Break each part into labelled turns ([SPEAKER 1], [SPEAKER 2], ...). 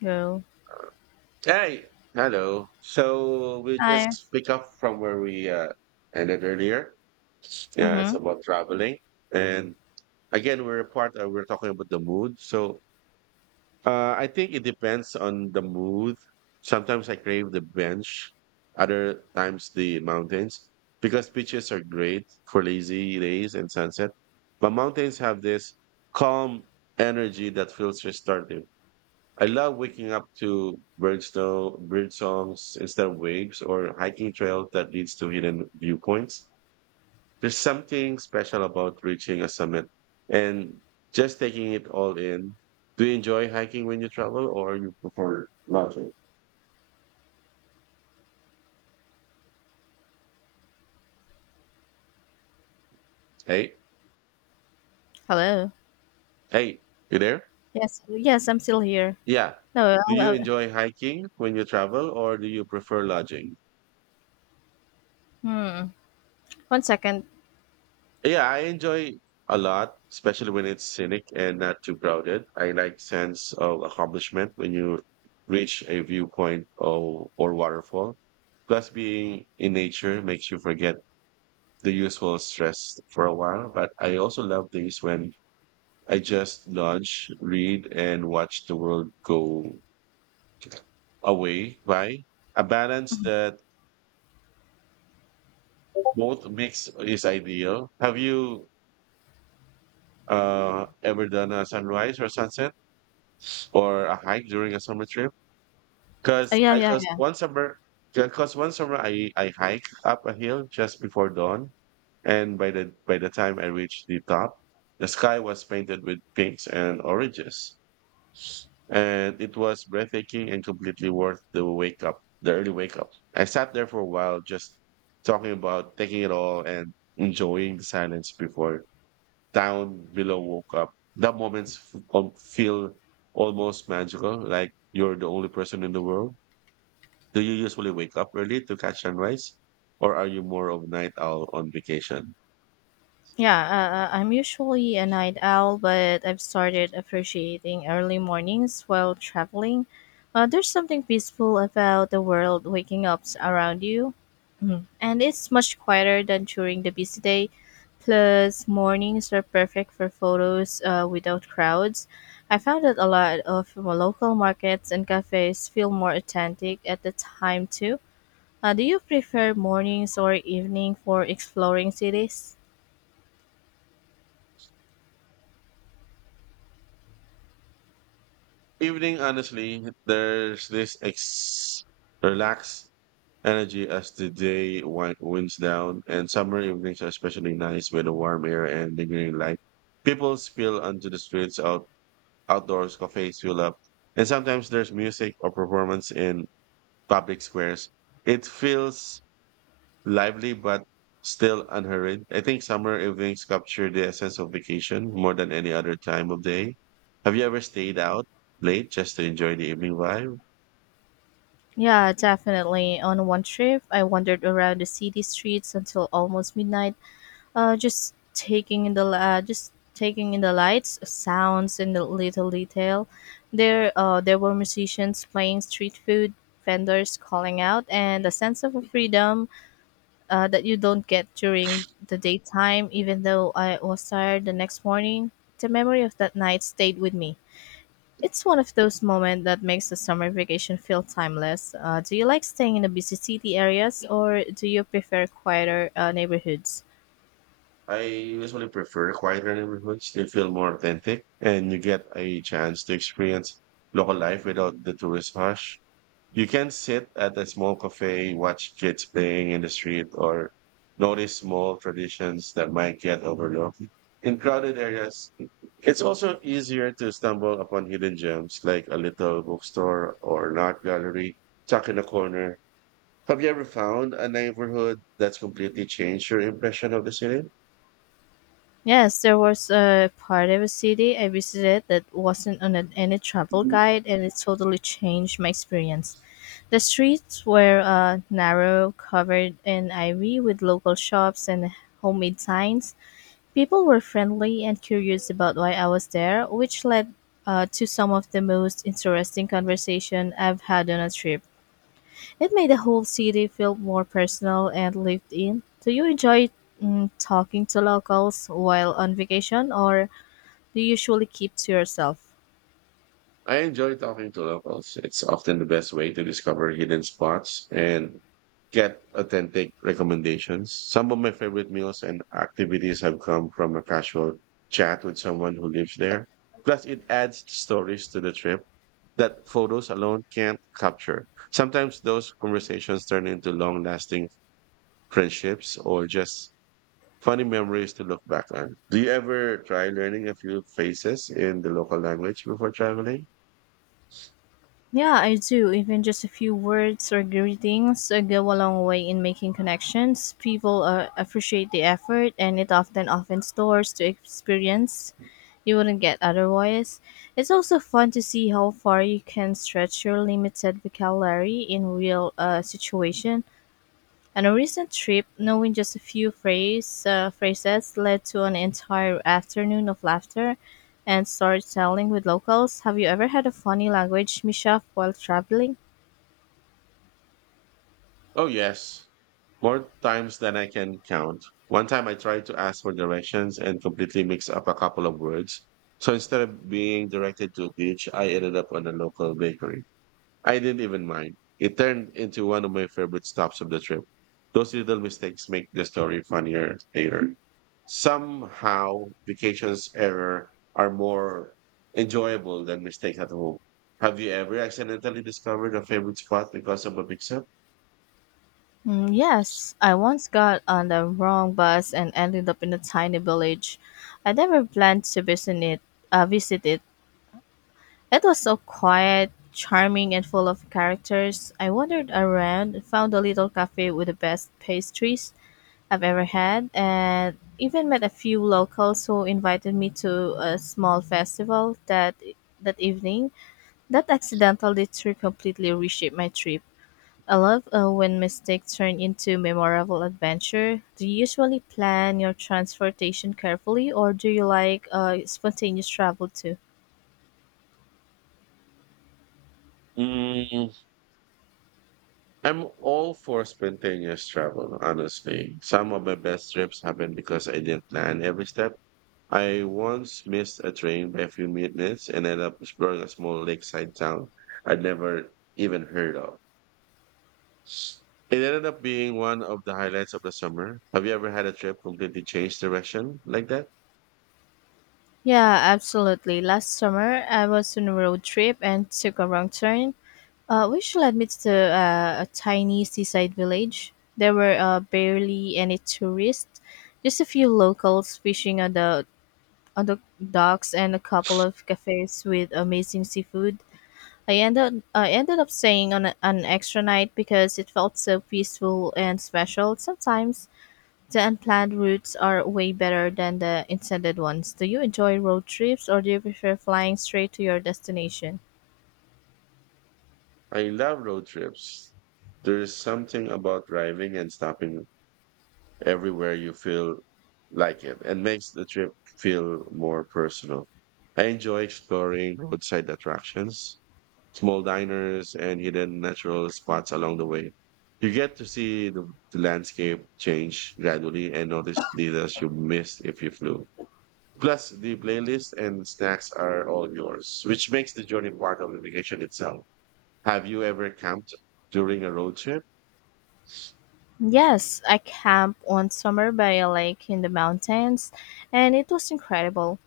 [SPEAKER 1] Hello.
[SPEAKER 2] Hey, hello. So we
[SPEAKER 1] Hi.
[SPEAKER 2] just pick up from where we ended earlier. Yeah, it's
[SPEAKER 1] Mm-hmm.
[SPEAKER 2] about traveling, and again, we're part. We're talking about the mood. So I think it depends on the mood. Sometimes I crave the bench, other times the mountains because beaches are great for lazy days and sunset, but mountains have this calm energy that feels restorative. I love waking up to bird songs instead of waves or hiking trails that leads to hidden viewpoints. There's something special about reaching a summit and just taking it all in. Do you enjoy hiking when you travel or you prefer lodging? Hey,
[SPEAKER 1] Hello.
[SPEAKER 2] hey, you there?
[SPEAKER 1] Yes. Yes, I'm still here.
[SPEAKER 2] Yeah.
[SPEAKER 1] No.
[SPEAKER 2] Do you enjoy hiking when you travel or do you prefer lodging?
[SPEAKER 1] Hmm. One second.
[SPEAKER 2] Yeah, I enjoy a lot, especially when it's scenic and not too crowded. I like sense of accomplishment when you reach a viewpoint or waterfall. Plus, being in nature makes you forget the usual stress for a while. But I also love days when I just lounge, read, and watch the world go away by a balance that both mix is ideal. Have you ever done a sunrise or sunset? Or a hike during a summer trip. Because
[SPEAKER 1] Yeah.
[SPEAKER 2] I
[SPEAKER 1] Yeah.
[SPEAKER 2] cause
[SPEAKER 1] Yeah.
[SPEAKER 2] one summer, Because one summer I hike up a hill just before dawn, and by the time I reached the top, the sky was painted with pinks and oranges, and it was breathtaking and completely worth the early wake up. I sat there for a while, just talking about taking it all and enjoying the silence before town below woke up. That moments feel almost magical, like you're the only person in the world. Do you usually wake up early to catch sunrise, or are you more of night owl on vacation?
[SPEAKER 1] Yeah, I'm usually a night owl, but I've started appreciating early mornings while traveling. There's something peaceful about the world waking up around you, mhm, and it's much quieter than during the busy day. Plus, mornings are perfect for photos without crowds. I found that a lot of local markets and cafes feel more authentic at the time, too. Do you prefer mornings or evening for exploring cities?
[SPEAKER 2] Evening, honestly, there's this relaxed energy as the day winds down, and summer evenings are especially nice with the warm air and lingering light. People spill onto the streets outdoors, cafes fill up, and sometimes there's music or performance in public squares. It feels lively but still unhurried. I think summer evenings capture the essence of vacation more than any other time of day. Have you ever stayed out late just to enjoy the evening vibe?
[SPEAKER 1] Yeah, definitely. On one trip, I wandered around the city streets until almost midnight, just taking in the lights, sounds, and the little detail. There were musicians playing street food, vendors calling out, and a sense of freedom that you don't get during the daytime. Even though I was tired the next morning, the memory of that night stayed with me. It's one of those moments that makes the summer vacation feel timeless. Do you like staying in the busy city areas or do you prefer quieter neighborhoods?
[SPEAKER 2] I usually prefer quieter neighborhoods. They feel more authentic and you get a chance to experience local life without the tourist rush. You can sit at a small cafe, watch kids playing in the street, or notice small traditions that might get overlooked. In crowded areas, it's also easier to stumble upon hidden gems like a little bookstore or an art gallery tucked in a corner. Have you ever found a neighborhood that's completely changed your impression of the city?
[SPEAKER 1] Yes, there was a part of a city I visited that wasn't on any travel guide, and it totally changed my experience. The streets were narrow, covered in ivy with local shops and homemade signs. People were friendly and curious about why I was there, which led to some of the most interesting conversation I've had on a trip. It made the whole city feel more personal and lived in. Do you enjoy talking to locals while on vacation, or do you usually keep to yourself?
[SPEAKER 2] I enjoy talking to locals. It's often the best way to discover hidden spots and get authentic recommendations. Some of my favorite meals and activities have come from a casual chat with someone who lives there. Plus, it adds stories to the trip that photos alone can't capture. Sometimes those conversations turn into long lasting friendships or just funny memories to look back on. Do you ever try learning a few phrases in the local language before traveling?
[SPEAKER 1] Yeah, I do. Even just a few words or greetings go a long way in making connections. People appreciate the effort, and it often opens doors to experience you wouldn't get otherwise. It's also fun to see how far you can stretch your limited vocabulary in real situation. On a recent trip, knowing just phrases led to an entire afternoon of laughter and storytelling with locals. Have you ever had a funny language mishap while traveling?
[SPEAKER 2] Oh, yes. More times than I can count. One time I tried to ask for directions and completely mixed up a couple of words. So instead of being directed to a beach, I ended up on a local bakery. I didn't even mind. It turned into one of my favorite stops of the trip. Those little mistakes make the story funnier later. Somehow, vacations error are more enjoyable than mistakes at home. Have you ever accidentally discovered a favorite spot because of a mix-up?
[SPEAKER 1] Yes, I once got on the wrong bus and ended up in a tiny village. I never planned to visit it. Uh, visit it It was so quiet, charming, and full of characters. I wandered around and found a little cafe with the best pastries I've ever had, and even met a few locals who invited me to a small festival that evening. That accidental detour completely reshaped my trip. I love when mistakes turn into memorable adventure. Do you usually plan your transportation carefully, or do you like spontaneous travel too?
[SPEAKER 2] Mm, I'm all for spontaneous travel, honestly. Some of my best trips happened because I didn't plan every step. I once missed a train by a few minutes and ended up exploring a small lakeside town I'd never even heard of. It ended up being one of the highlights of the summer. Have you ever had a trip completely change direction like that?
[SPEAKER 1] Yeah, absolutely. Last summer, I was on a road trip and took a wrong turn, which led me to a tiny seaside village. There were barely any tourists, just a few locals fishing on the docks and a couple of cafes with amazing seafood. I ended up staying on an extra night because it felt so peaceful and special. Sometimes the unplanned routes are way better than the intended ones. Do you enjoy road trips or do you prefer flying straight to your destination?
[SPEAKER 2] I love road trips. There's something about driving and stopping everywhere you feel like it and makes the trip feel more personal. I enjoy exploring roadside attractions, small diners, and hidden natural spots along the way. You get to see the landscape change gradually and notice details you missed if you flew. Plus, the playlist and snacks are all yours, which makes the journey part of the vacation itself. Have you ever camped during a road trip?
[SPEAKER 1] Yes, I camped one summer by a lake in the mountains, and it was incredible.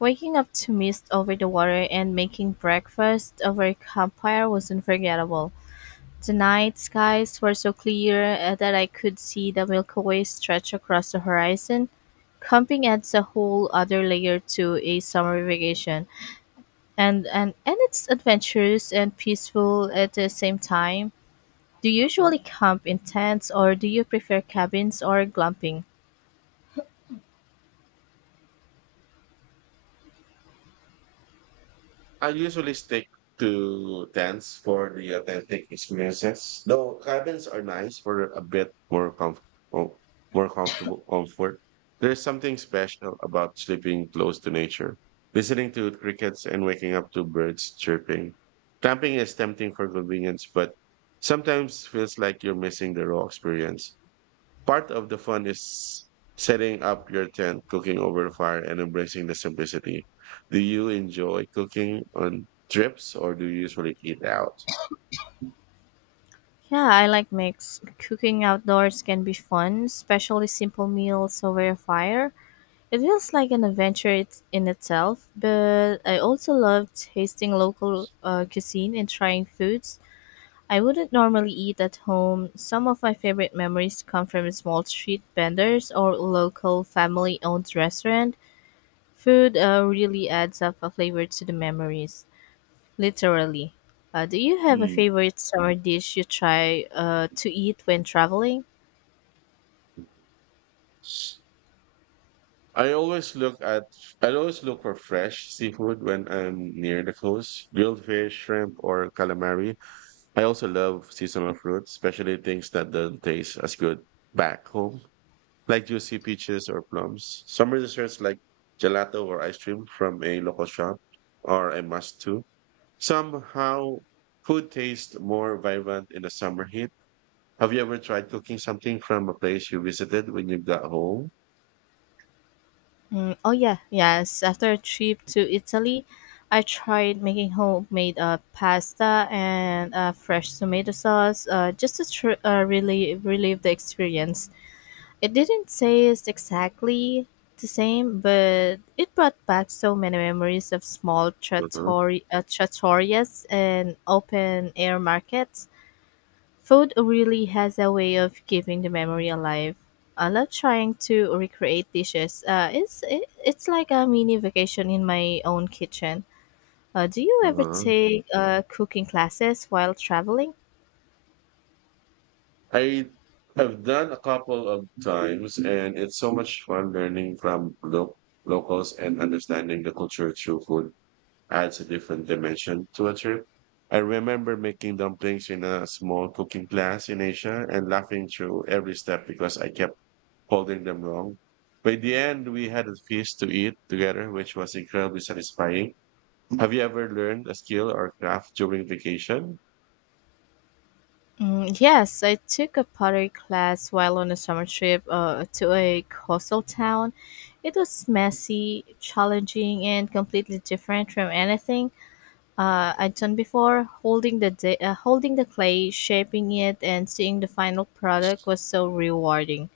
[SPEAKER 1] Waking up to mist over the water and making breakfast over a campfire was unforgettable. The night skies were so clear that I could see the Milky Way stretch across the horizon. Camping adds a whole other layer to a summer vacation, and it's adventurous and peaceful at the same time. Do you usually camp in tents or do you prefer cabins or glamping?
[SPEAKER 2] I usually stick to tents for the authentic experiences, though cabins are nice for a bit more comfortable comfort. There's something special about sleeping close to nature, listening to crickets and waking up to birds chirping. Camping is tempting for convenience, but sometimes feels like you're missing the raw experience. Part of the fun is setting up your tent, cooking over the fire, and embracing the simplicity. Do you enjoy cooking on trips or do you usually eat out?
[SPEAKER 1] Yeah, I like mix. Cooking outdoors can be fun, especially simple meals over a fire. It feels like in itself, but I also love tasting local cuisine and trying foods I wouldn't normally eat at home. Some of my favorite memories come from small street vendors or local family owned restaurant. Food really adds up a flavor to the memories, literally. Do you have a
[SPEAKER 2] Mm.
[SPEAKER 1] favorite summer dish you try to eat when traveling?
[SPEAKER 2] I always look at I always look for fresh seafood when I'm near the coast. Grilled fish, shrimp, or calamari I also love seasonal fruits, especially things that don't taste as good back home, like juicy peaches or plums. Summer desserts like gelato or ice cream from a local shop are a must too. Somehow, food tastes more vibrant in the summer heat. Have you ever tried cooking something from a place you visited when you got home?
[SPEAKER 1] Oh yeah, yes. After a trip to Italy, I tried making homemade pasta and fresh tomato sauce really relive the experience. It didn't taste exactly the same, but it brought back so many memories of
[SPEAKER 2] Uh-huh.
[SPEAKER 1] trattorias and open air markets. Food really has a way of keeping the memory alive. I love trying to recreate dishes. It's like a mini vacation in my own kitchen. Do you ever
[SPEAKER 2] Uh-huh.
[SPEAKER 1] take cooking classes while traveling?
[SPEAKER 2] I have done a couple of times, and it's so much fun learning from locals and understanding the culture through food adds a different dimension to a trip. I remember making dumplings in a small cooking class in Asia and laughing through every step because I kept holding them wrong. By the end, we had a feast to eat together, which was incredibly satisfying. Have you ever learned a skill or craft during vacation?
[SPEAKER 1] Yes, I took a pottery class while on a summer trip to a coastal town. It was messy, challenging, and completely different from anything I'd done before. Holding the clay, shaping it, and seeing the final product was so rewarding.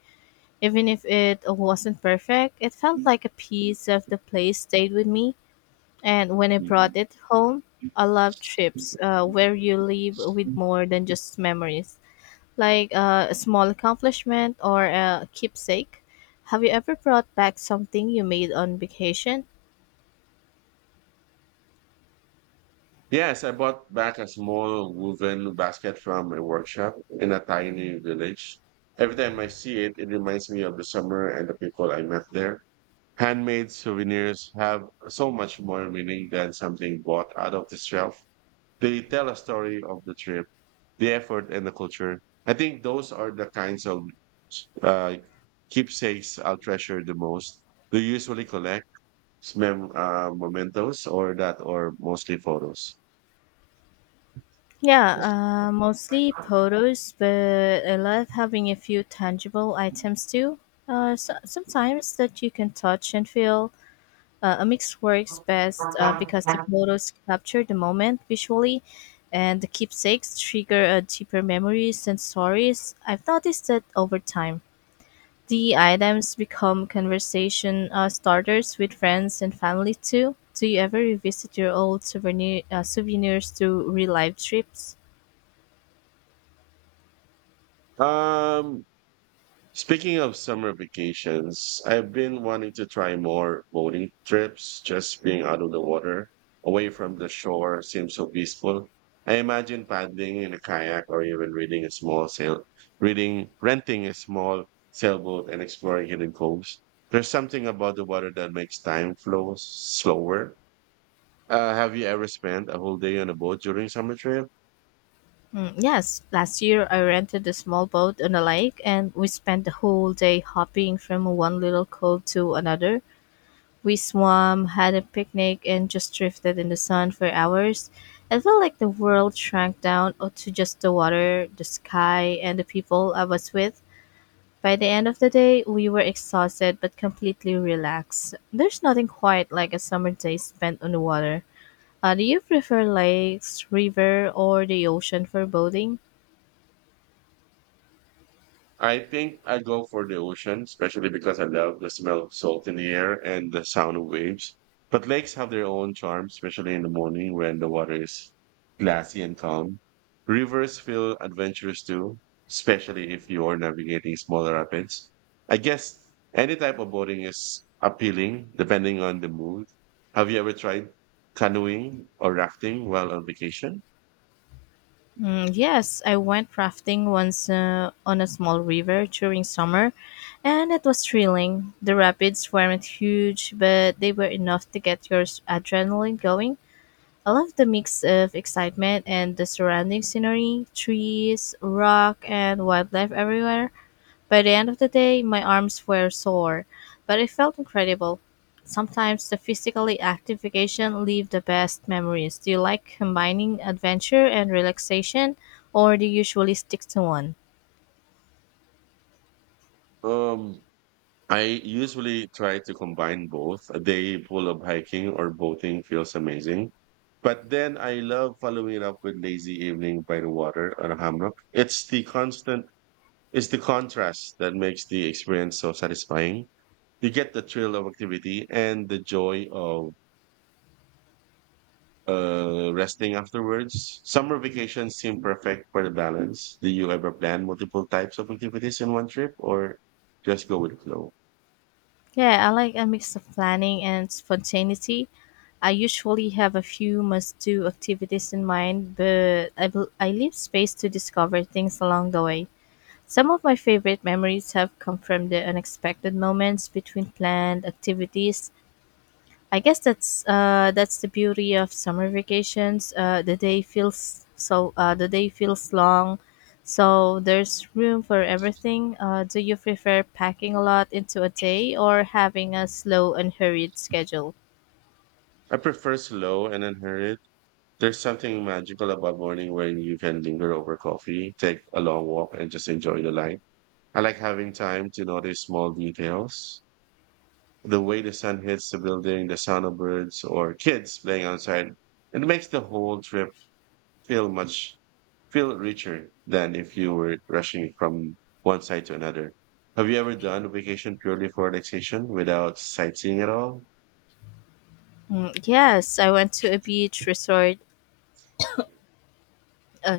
[SPEAKER 1] Even if it wasn't perfect, it felt like a piece of the place stayed with me. And when I brought it home, I love trips where you leave with more than just memories, like a small accomplishment or a keepsake. Have you ever brought back something you made on vacation?
[SPEAKER 2] Yes, I bought back a small woven basket from a workshop in a tiny village. Every time I see it, it reminds me of the summer and the people I met there. Handmade souvenirs have so much more meaning than something bought out of the shelf. They tell a story of the trip, the effort, and the culture. I think those are the kinds of uh, keepsakes I'll treasure the most. Do you usually collect? Mementos or mostly photos.
[SPEAKER 1] Yeah, mostly photos, but I love having a few tangible items too. Sometimes that you can touch and feel. A mix works best because the photos capture the moment visually, and the keepsakes trigger deeper memories and stories. I've noticed that over time. The items become conversation starters with friends and family too. Do you ever revisit your old souvenirs to real life trips?
[SPEAKER 2] Um, Speaking of summer vacations, I've been wanting to try more boating trips. Just being out of the water, away from the shore, seems so peaceful. I imagine paddling in a kayak or even reading a small sail, renting a small sailboat and exploring hidden coves. There's something about the water that makes time flow slower. Have you ever spent a whole day on a boat during summer trip?
[SPEAKER 1] Yes, last year I rented a small boat on a lake and we spent the whole day hopping from one little cove to another. We swam, had a picnic, and just drifted in the sun for hours. I felt like the world shrank down to just the water, the sky, and the people I was with. By the end of the day, we were exhausted but completely relaxed. There's nothing quite like a summer day spent on the water. Do you prefer lakes, river, or the ocean for boating?
[SPEAKER 2] I think I go for the ocean, especially because I love the smell of salt in the air and the sound of waves. But lakes have their own charm, especially in the morning when the water is glassy and calm. Rivers feel adventurous too, especially if you are navigating smaller rapids. I guess any type of boating is appealing depending on the mood. Have you ever tried canoeing or rafting while on vacation?
[SPEAKER 1] Yes, I went rafting once on a small river during summer, and it was thrilling. The rapids weren't huge, but they were enough to get your adrenaline going. I love the mix of excitement and the surrounding scenery, trees, rock, and wildlife everywhere. By the end of the day, my arms were sore, but it felt incredible. Sometimes the physically active vacation leave the best memories. Do you like combining adventure and relaxation, or do you usually stick to one?
[SPEAKER 2] Um, I usually try to combine both. A day full of hiking or boating feels amazing. But then I love following it up with lazy evening by the water on a hammock. It's the contrast that makes the experience so satisfying. You get the thrill of activity and the joy of resting afterwards. Summer vacations seem perfect for the balance. Do you ever plan multiple types of activities in one trip or just go with flow?
[SPEAKER 1] Yeah, I like a mix of planning and spontaneity. I usually have a few must do activities in mind, but I leave space to discover things along the way. Some of my favorite memories have come from the unexpected moments between planned activities. I guess that's the beauty of summer vacations. The day feels long, so there's room for everything. Do you prefer packing a lot into a day or having a slow and hurried schedule?
[SPEAKER 2] I prefer slow and unhurried. There's something magical about morning when you can linger over coffee, take a long walk, and just enjoy the light. I like having time to notice small details. The way the sun hits the building, the sound of birds, or kids playing outside. It makes the whole trip feel much feel richer than if you were rushing from one side to another. Have you ever done a vacation purely for relaxation without sightseeing at all?
[SPEAKER 1] Yes, I went to a beach resort uh,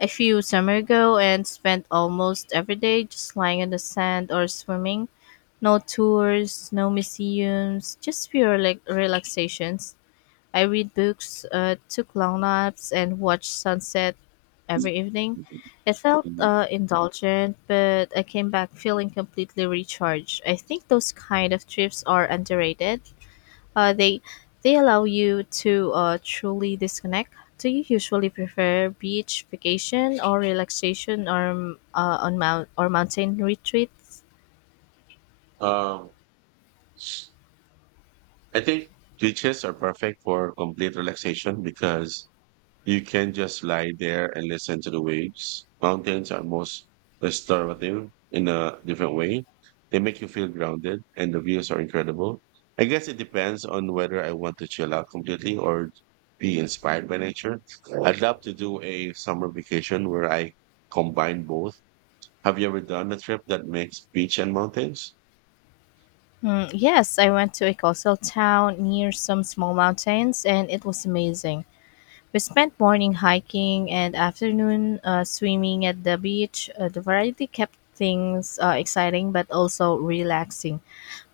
[SPEAKER 1] a few summer ago and spent almost every day just lying in the sand or swimming. No tours, no museums, just pure like relaxations. I read books, took long naps, and watched sunset every evening. It felt
[SPEAKER 2] Mhm.
[SPEAKER 1] indulgent, but I came back feeling completely recharged. I think those kind of trips are underrated. Uh, they they allow you to truly disconnect. Do you usually prefer beach vacation or relaxation or on mount or mountain retreats?
[SPEAKER 2] Um, I think beaches are perfect for complete relaxation because you can just lie there and listen to the waves. Mountains are most restorative in a different way. They make you feel grounded and the views are incredible. I guess it depends on whether I want to chill out completely or be inspired by nature. I'd love to do a summer vacation where I combine both. Have you ever done a trip that makes beach and mountains?
[SPEAKER 1] Yes, I went to a coastal town near some small mountains, and it was amazing. We spent morning hiking and afternoon swimming at the beach. The variety kept things exciting but also relaxing.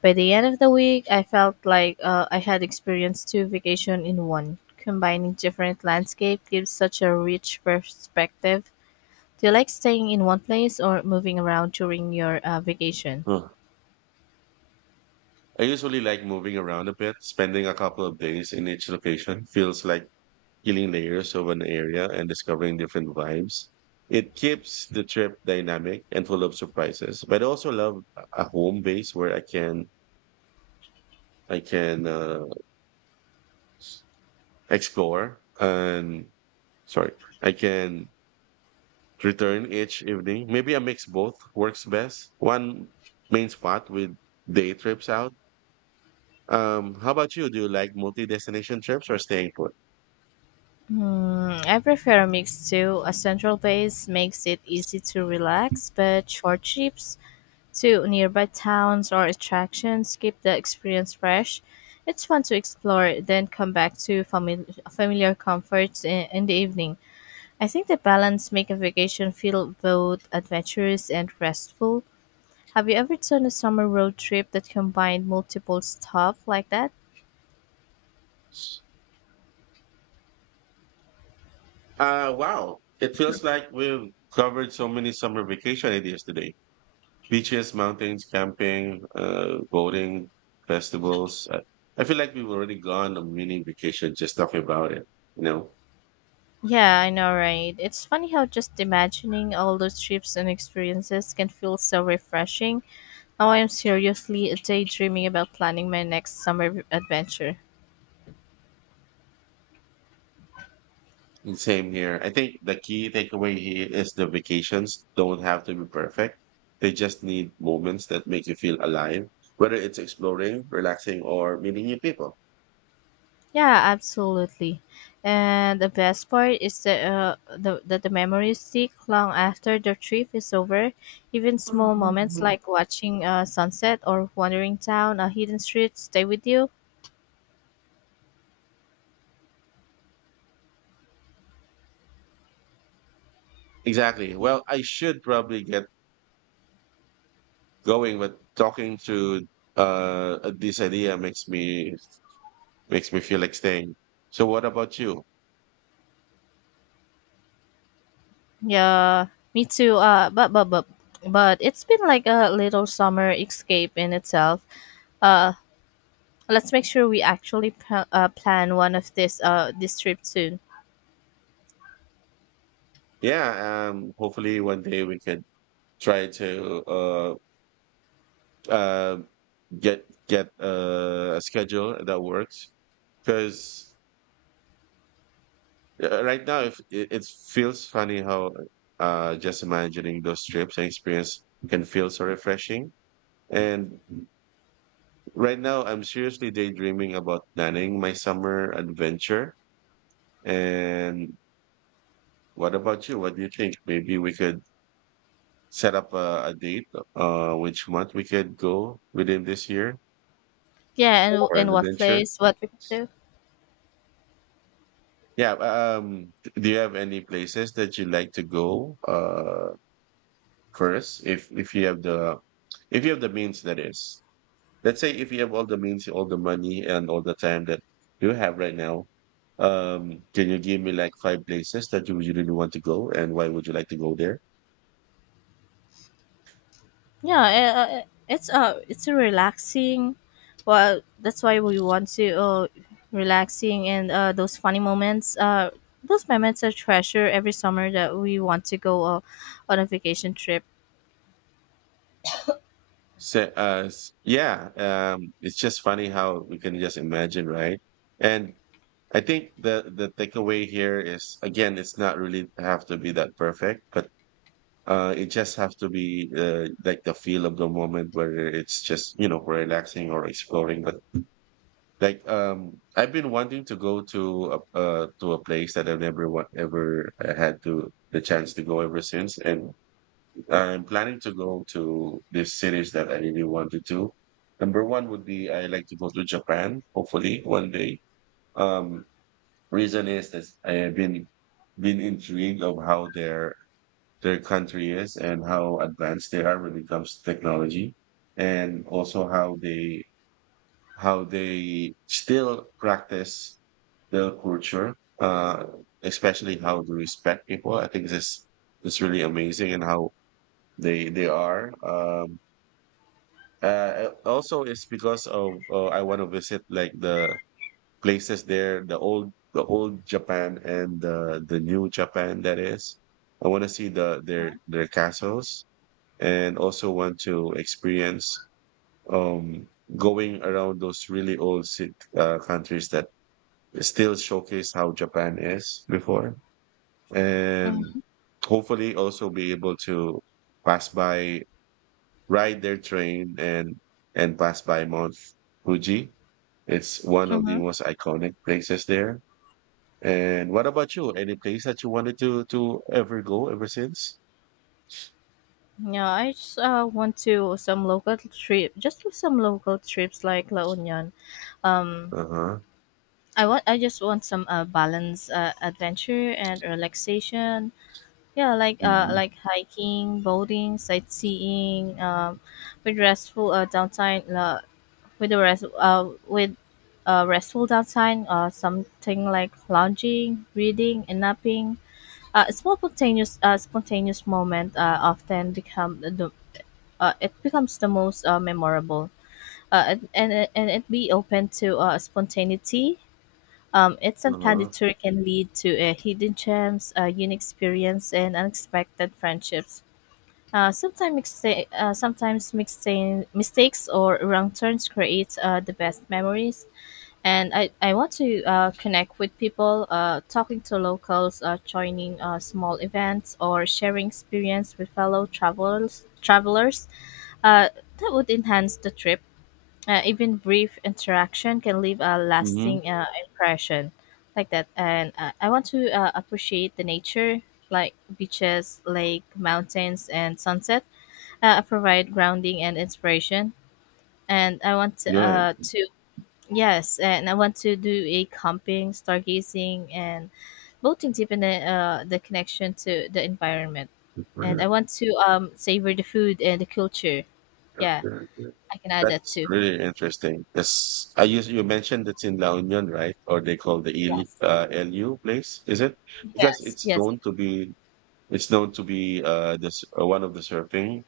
[SPEAKER 1] By the end of the week, I felt like I had experienced two vacations in one. Combining different landscape gives such a rich perspective. Do you like staying in one place or moving around during your vacation?
[SPEAKER 2] Huh. I usually like moving around a bit. Spending a couple of days in each location feels like peeling layers of an area and discovering different vibes. It keeps the trip dynamic and full of surprises. But I also love a home base where I can explore and sorry, I can return each evening. Maybe a mix both works best. One main spot with day trips out. How about you? Do you like multi-destination trips or staying put?
[SPEAKER 1] Hmm, I prefer a mix too. A central base makes it easy to relax, but short trips to nearby towns or attractions keep the experience fresh. It's fun to explore, then come back to familiar comforts in the evening. I think the balance make a vacation feel both adventurous and restful. Have you ever done a summer road trip that combined multiple stuff like that?
[SPEAKER 2] Wow. It feels like we've covered so many summer vacation ideas today. Beaches, mountains, camping, boating, festivals. I feel like we've already gone on mini vacation just talking about it. You know,
[SPEAKER 1] Yeah, I know, right? It's funny how just imagining all those trips and experiences can feel so refreshing. Now I am seriously daydreaming about planning my next summer adventure.
[SPEAKER 2] and same here. I think the key takeaway here is the vacations don't have to be perfect. They just need moments that make you feel alive, whether it's exploring, relaxing, or meeting new people.
[SPEAKER 1] Yeah, absolutely. And the best part is that that the memories stick long after the trip is over. Even small moments like watching a sunset or wandering down a hidden street stay with you.
[SPEAKER 2] Exactly. Well, I should probably get going, but talking to this idea makes me feel like staying. So, what about you?
[SPEAKER 1] Yeah, me too. But it's been like a little summer escape in itself. Uh, let's make sure we actually plan one of this trip soon.
[SPEAKER 2] Yeah, hopefully one day we could try to uh, get a schedule that works. Because right now, if it, it feels funny how just imagining those trips and experience can feel so refreshing. And right now, I'm seriously daydreaming about planning my summer adventure. And what about you? What do you think? Maybe we could set up a date, which month we could go within this year.
[SPEAKER 1] Yeah,
[SPEAKER 2] For an
[SPEAKER 1] and what
[SPEAKER 2] adventure?
[SPEAKER 1] place, what we can do.
[SPEAKER 2] Yeah, do you have any places that you like to go first, if you have the means, that is. Let's say if you have all the means, all the money and all the time that you have right now, can you give me like five places that you would really want to go and why would you like to go there?
[SPEAKER 1] It's a relaxing. Well, that's why we want to relaxing and those funny moments. Those moments are treasure every summer that we want to go on a vacation trip.
[SPEAKER 2] It's just funny how we can just imagine, right? And I think the takeaway here is, again, it's not really have to be that perfect, but it just have to be like the feel of the moment, whether it's just you know relaxing or exploring. But I've been wanting to go to a place that I've never wa- ever had to the chance to go ever since, and I'm planning to go to these cities that I really wanted to. Number one would be I like to go to Japan, hopefully one day. Um, Reason is that I have been intrigued of how their country is and how advanced they are when it comes to technology, and also how they still practice their culture, uh especially how to respect people. I think this is really amazing. And how they are, also it's because of, I want to visit like the places there, the old Japan and the new Japan. That is, I want to see their castles, and also want to experience, um, going around those really old countries that still showcase how Japan is before. And hopefully also be able to pass by, ride their train, and pass by Mount Fuji. It's one of the most iconic places there. And what about you? Any place that you wanted to ever go ever since?
[SPEAKER 1] Yeah, I just want to some local trip, just do some local trips like La Union. Um,
[SPEAKER 2] Uh-huh.
[SPEAKER 1] I just want some balance, adventure and relaxation. Yeah,
[SPEAKER 2] Hmm.
[SPEAKER 1] like hiking, boating, sightseeing, with restful downtime, with the rest with restful downtime, something like lounging, reading, and napping. A small spontaneous moment often become the- it becomes the most memorable. And it be open to spontaneity. It's unplanned
[SPEAKER 2] Uh-huh.
[SPEAKER 1] tour can lead to hidden gems, unique experience, and unexpected friendships. Sometimes mixing mistakes or wrong turns create the best memories. And I want to connect with people, talking to locals, joining small events, or sharing experience with fellow travelers. Uh, that would enhance the trip. Even brief interaction can leave a
[SPEAKER 2] Hmm.
[SPEAKER 1] lasting impression, like that. And I want to appreciate the nature, like beaches, lake, mountains, and sunset provide grounding and inspiration. And I want
[SPEAKER 2] Right.
[SPEAKER 1] to yes, and I want to do a camping, stargazing, and boating deep in the connection to the environment. And I want to savor the food and the culture.
[SPEAKER 2] Okay.
[SPEAKER 1] Yeah,
[SPEAKER 2] Okay.
[SPEAKER 1] I can add that
[SPEAKER 2] That's
[SPEAKER 1] too.
[SPEAKER 2] really interesting. Yes, I use, you mentioned it's in La Union, right? Or they call the Il,
[SPEAKER 1] Yes,
[SPEAKER 2] LU place, is it? Because
[SPEAKER 1] yes,
[SPEAKER 2] it's
[SPEAKER 1] yes.
[SPEAKER 2] known to be it's known to be this one of the surfing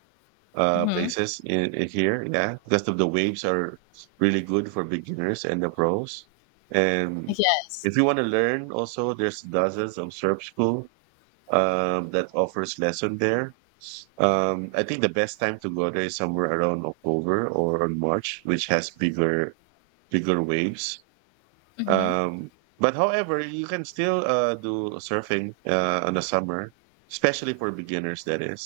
[SPEAKER 1] Mm-hmm.
[SPEAKER 2] places in here. Yeah, because of the waves are really good for beginners and the pros. And
[SPEAKER 1] Yes.
[SPEAKER 2] if you want to learn, also there's dozens of surf school that offers lesson there. I think the best time to go there is somewhere around October or on March, which has bigger waves.
[SPEAKER 1] Mm-hmm.
[SPEAKER 2] Um, but however, you can still do surfing on the summer, especially for beginners. That is.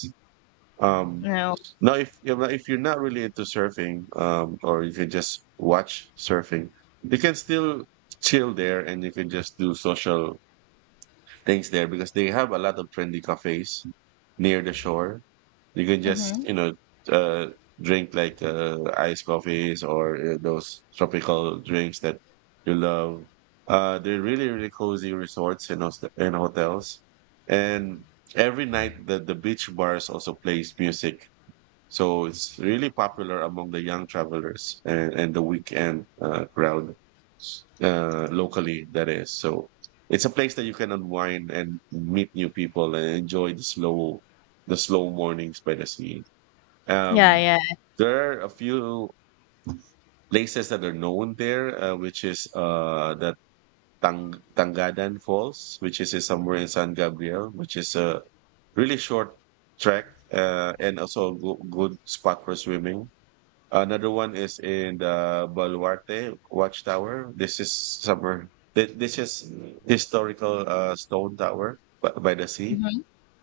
[SPEAKER 2] Um,
[SPEAKER 1] No.
[SPEAKER 2] Now, if you know, if you're not really into surfing, or you can just watch surfing, you can still chill there, and you can just do social things there because they have a lot of trendy cafes near the shore. You can just,
[SPEAKER 1] Mm-hmm.
[SPEAKER 2] you know, uh, drink like iced coffees or those tropical drinks that you love. They're really, really cozy resorts and, and hotels. And every night, the beach bars also plays music, so it's really popular among the young travelers and the weekend crowd, locally, that is. So it's a place that you can unwind and meet new people and enjoy the slow mornings by the sea.
[SPEAKER 1] Yeah,
[SPEAKER 2] Um,
[SPEAKER 1] yeah.
[SPEAKER 2] there are a few places that are known there, which is the Tang Tangadan Falls, which is somewhere in San Gabriel, which is a really short trek, and also a good spot for swimming. Another one is in the Baluarte Watchtower. This is historical stone tower by the sea,
[SPEAKER 1] Mm-hmm.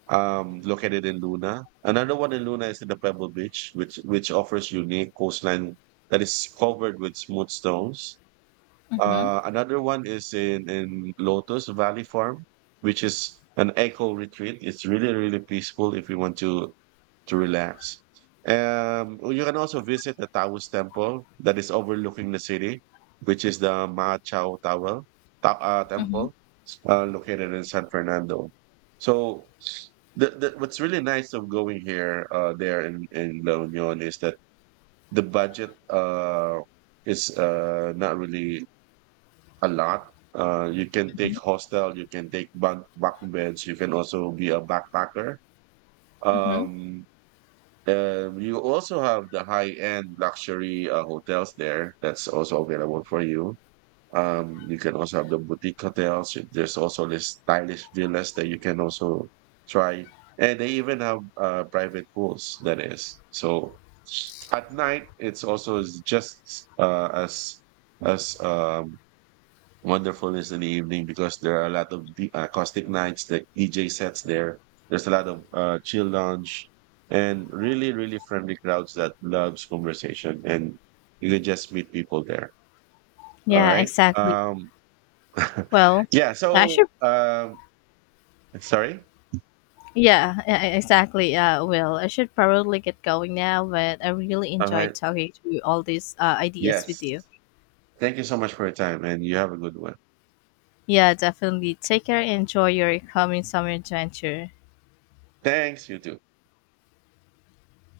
[SPEAKER 2] located in Luna. Another one in Luna is in the Pebble Beach, which offers unique coastline that is covered with smooth stones.
[SPEAKER 1] Mm-hmm.
[SPEAKER 2] Another one is in Lotus Valley Farm, which is an eco retreat. It's really really peaceful if you want to relax. You can also visit the Taoist temple that is overlooking the city, which is the Ma Chao Tower,
[SPEAKER 1] Mm-hmm.
[SPEAKER 2] temple, located in San Fernando. So, what's really nice of going here, there in La Union is that the budget is not really a lot. You can take
[SPEAKER 1] Mm-hmm.
[SPEAKER 2] hostel, you can take backbench, you can also be a backpacker.
[SPEAKER 1] Mm-hmm.
[SPEAKER 2] Um, you also have the high-end luxury hotels there. That's also available for you. You can also have the boutique hotels. There's also this stylish villas that you can also try, and they even have private pools. That is so. At night, it's also as- just as wonderfulness in the evening because there are a lot of acoustic nights, the DJ sets there. There's a lot of chill lounge and really, really friendly crowds that loves conversation and you can just meet people there. All
[SPEAKER 1] Yeah,
[SPEAKER 2] right.
[SPEAKER 1] exactly.
[SPEAKER 2] Um,
[SPEAKER 1] Well,
[SPEAKER 2] yeah.
[SPEAKER 1] I
[SPEAKER 2] So,
[SPEAKER 1] should
[SPEAKER 2] sorry.
[SPEAKER 1] Exactly. Well, I should probably get going now, but I really
[SPEAKER 2] All
[SPEAKER 1] enjoyed
[SPEAKER 2] right.
[SPEAKER 1] talking through all these ideas
[SPEAKER 2] Yes.
[SPEAKER 1] with you.
[SPEAKER 2] Thank you so much for your time and you have a good one.
[SPEAKER 1] Yeah, definitely. Take care and enjoy your coming summer adventure.
[SPEAKER 2] Thanks. You too.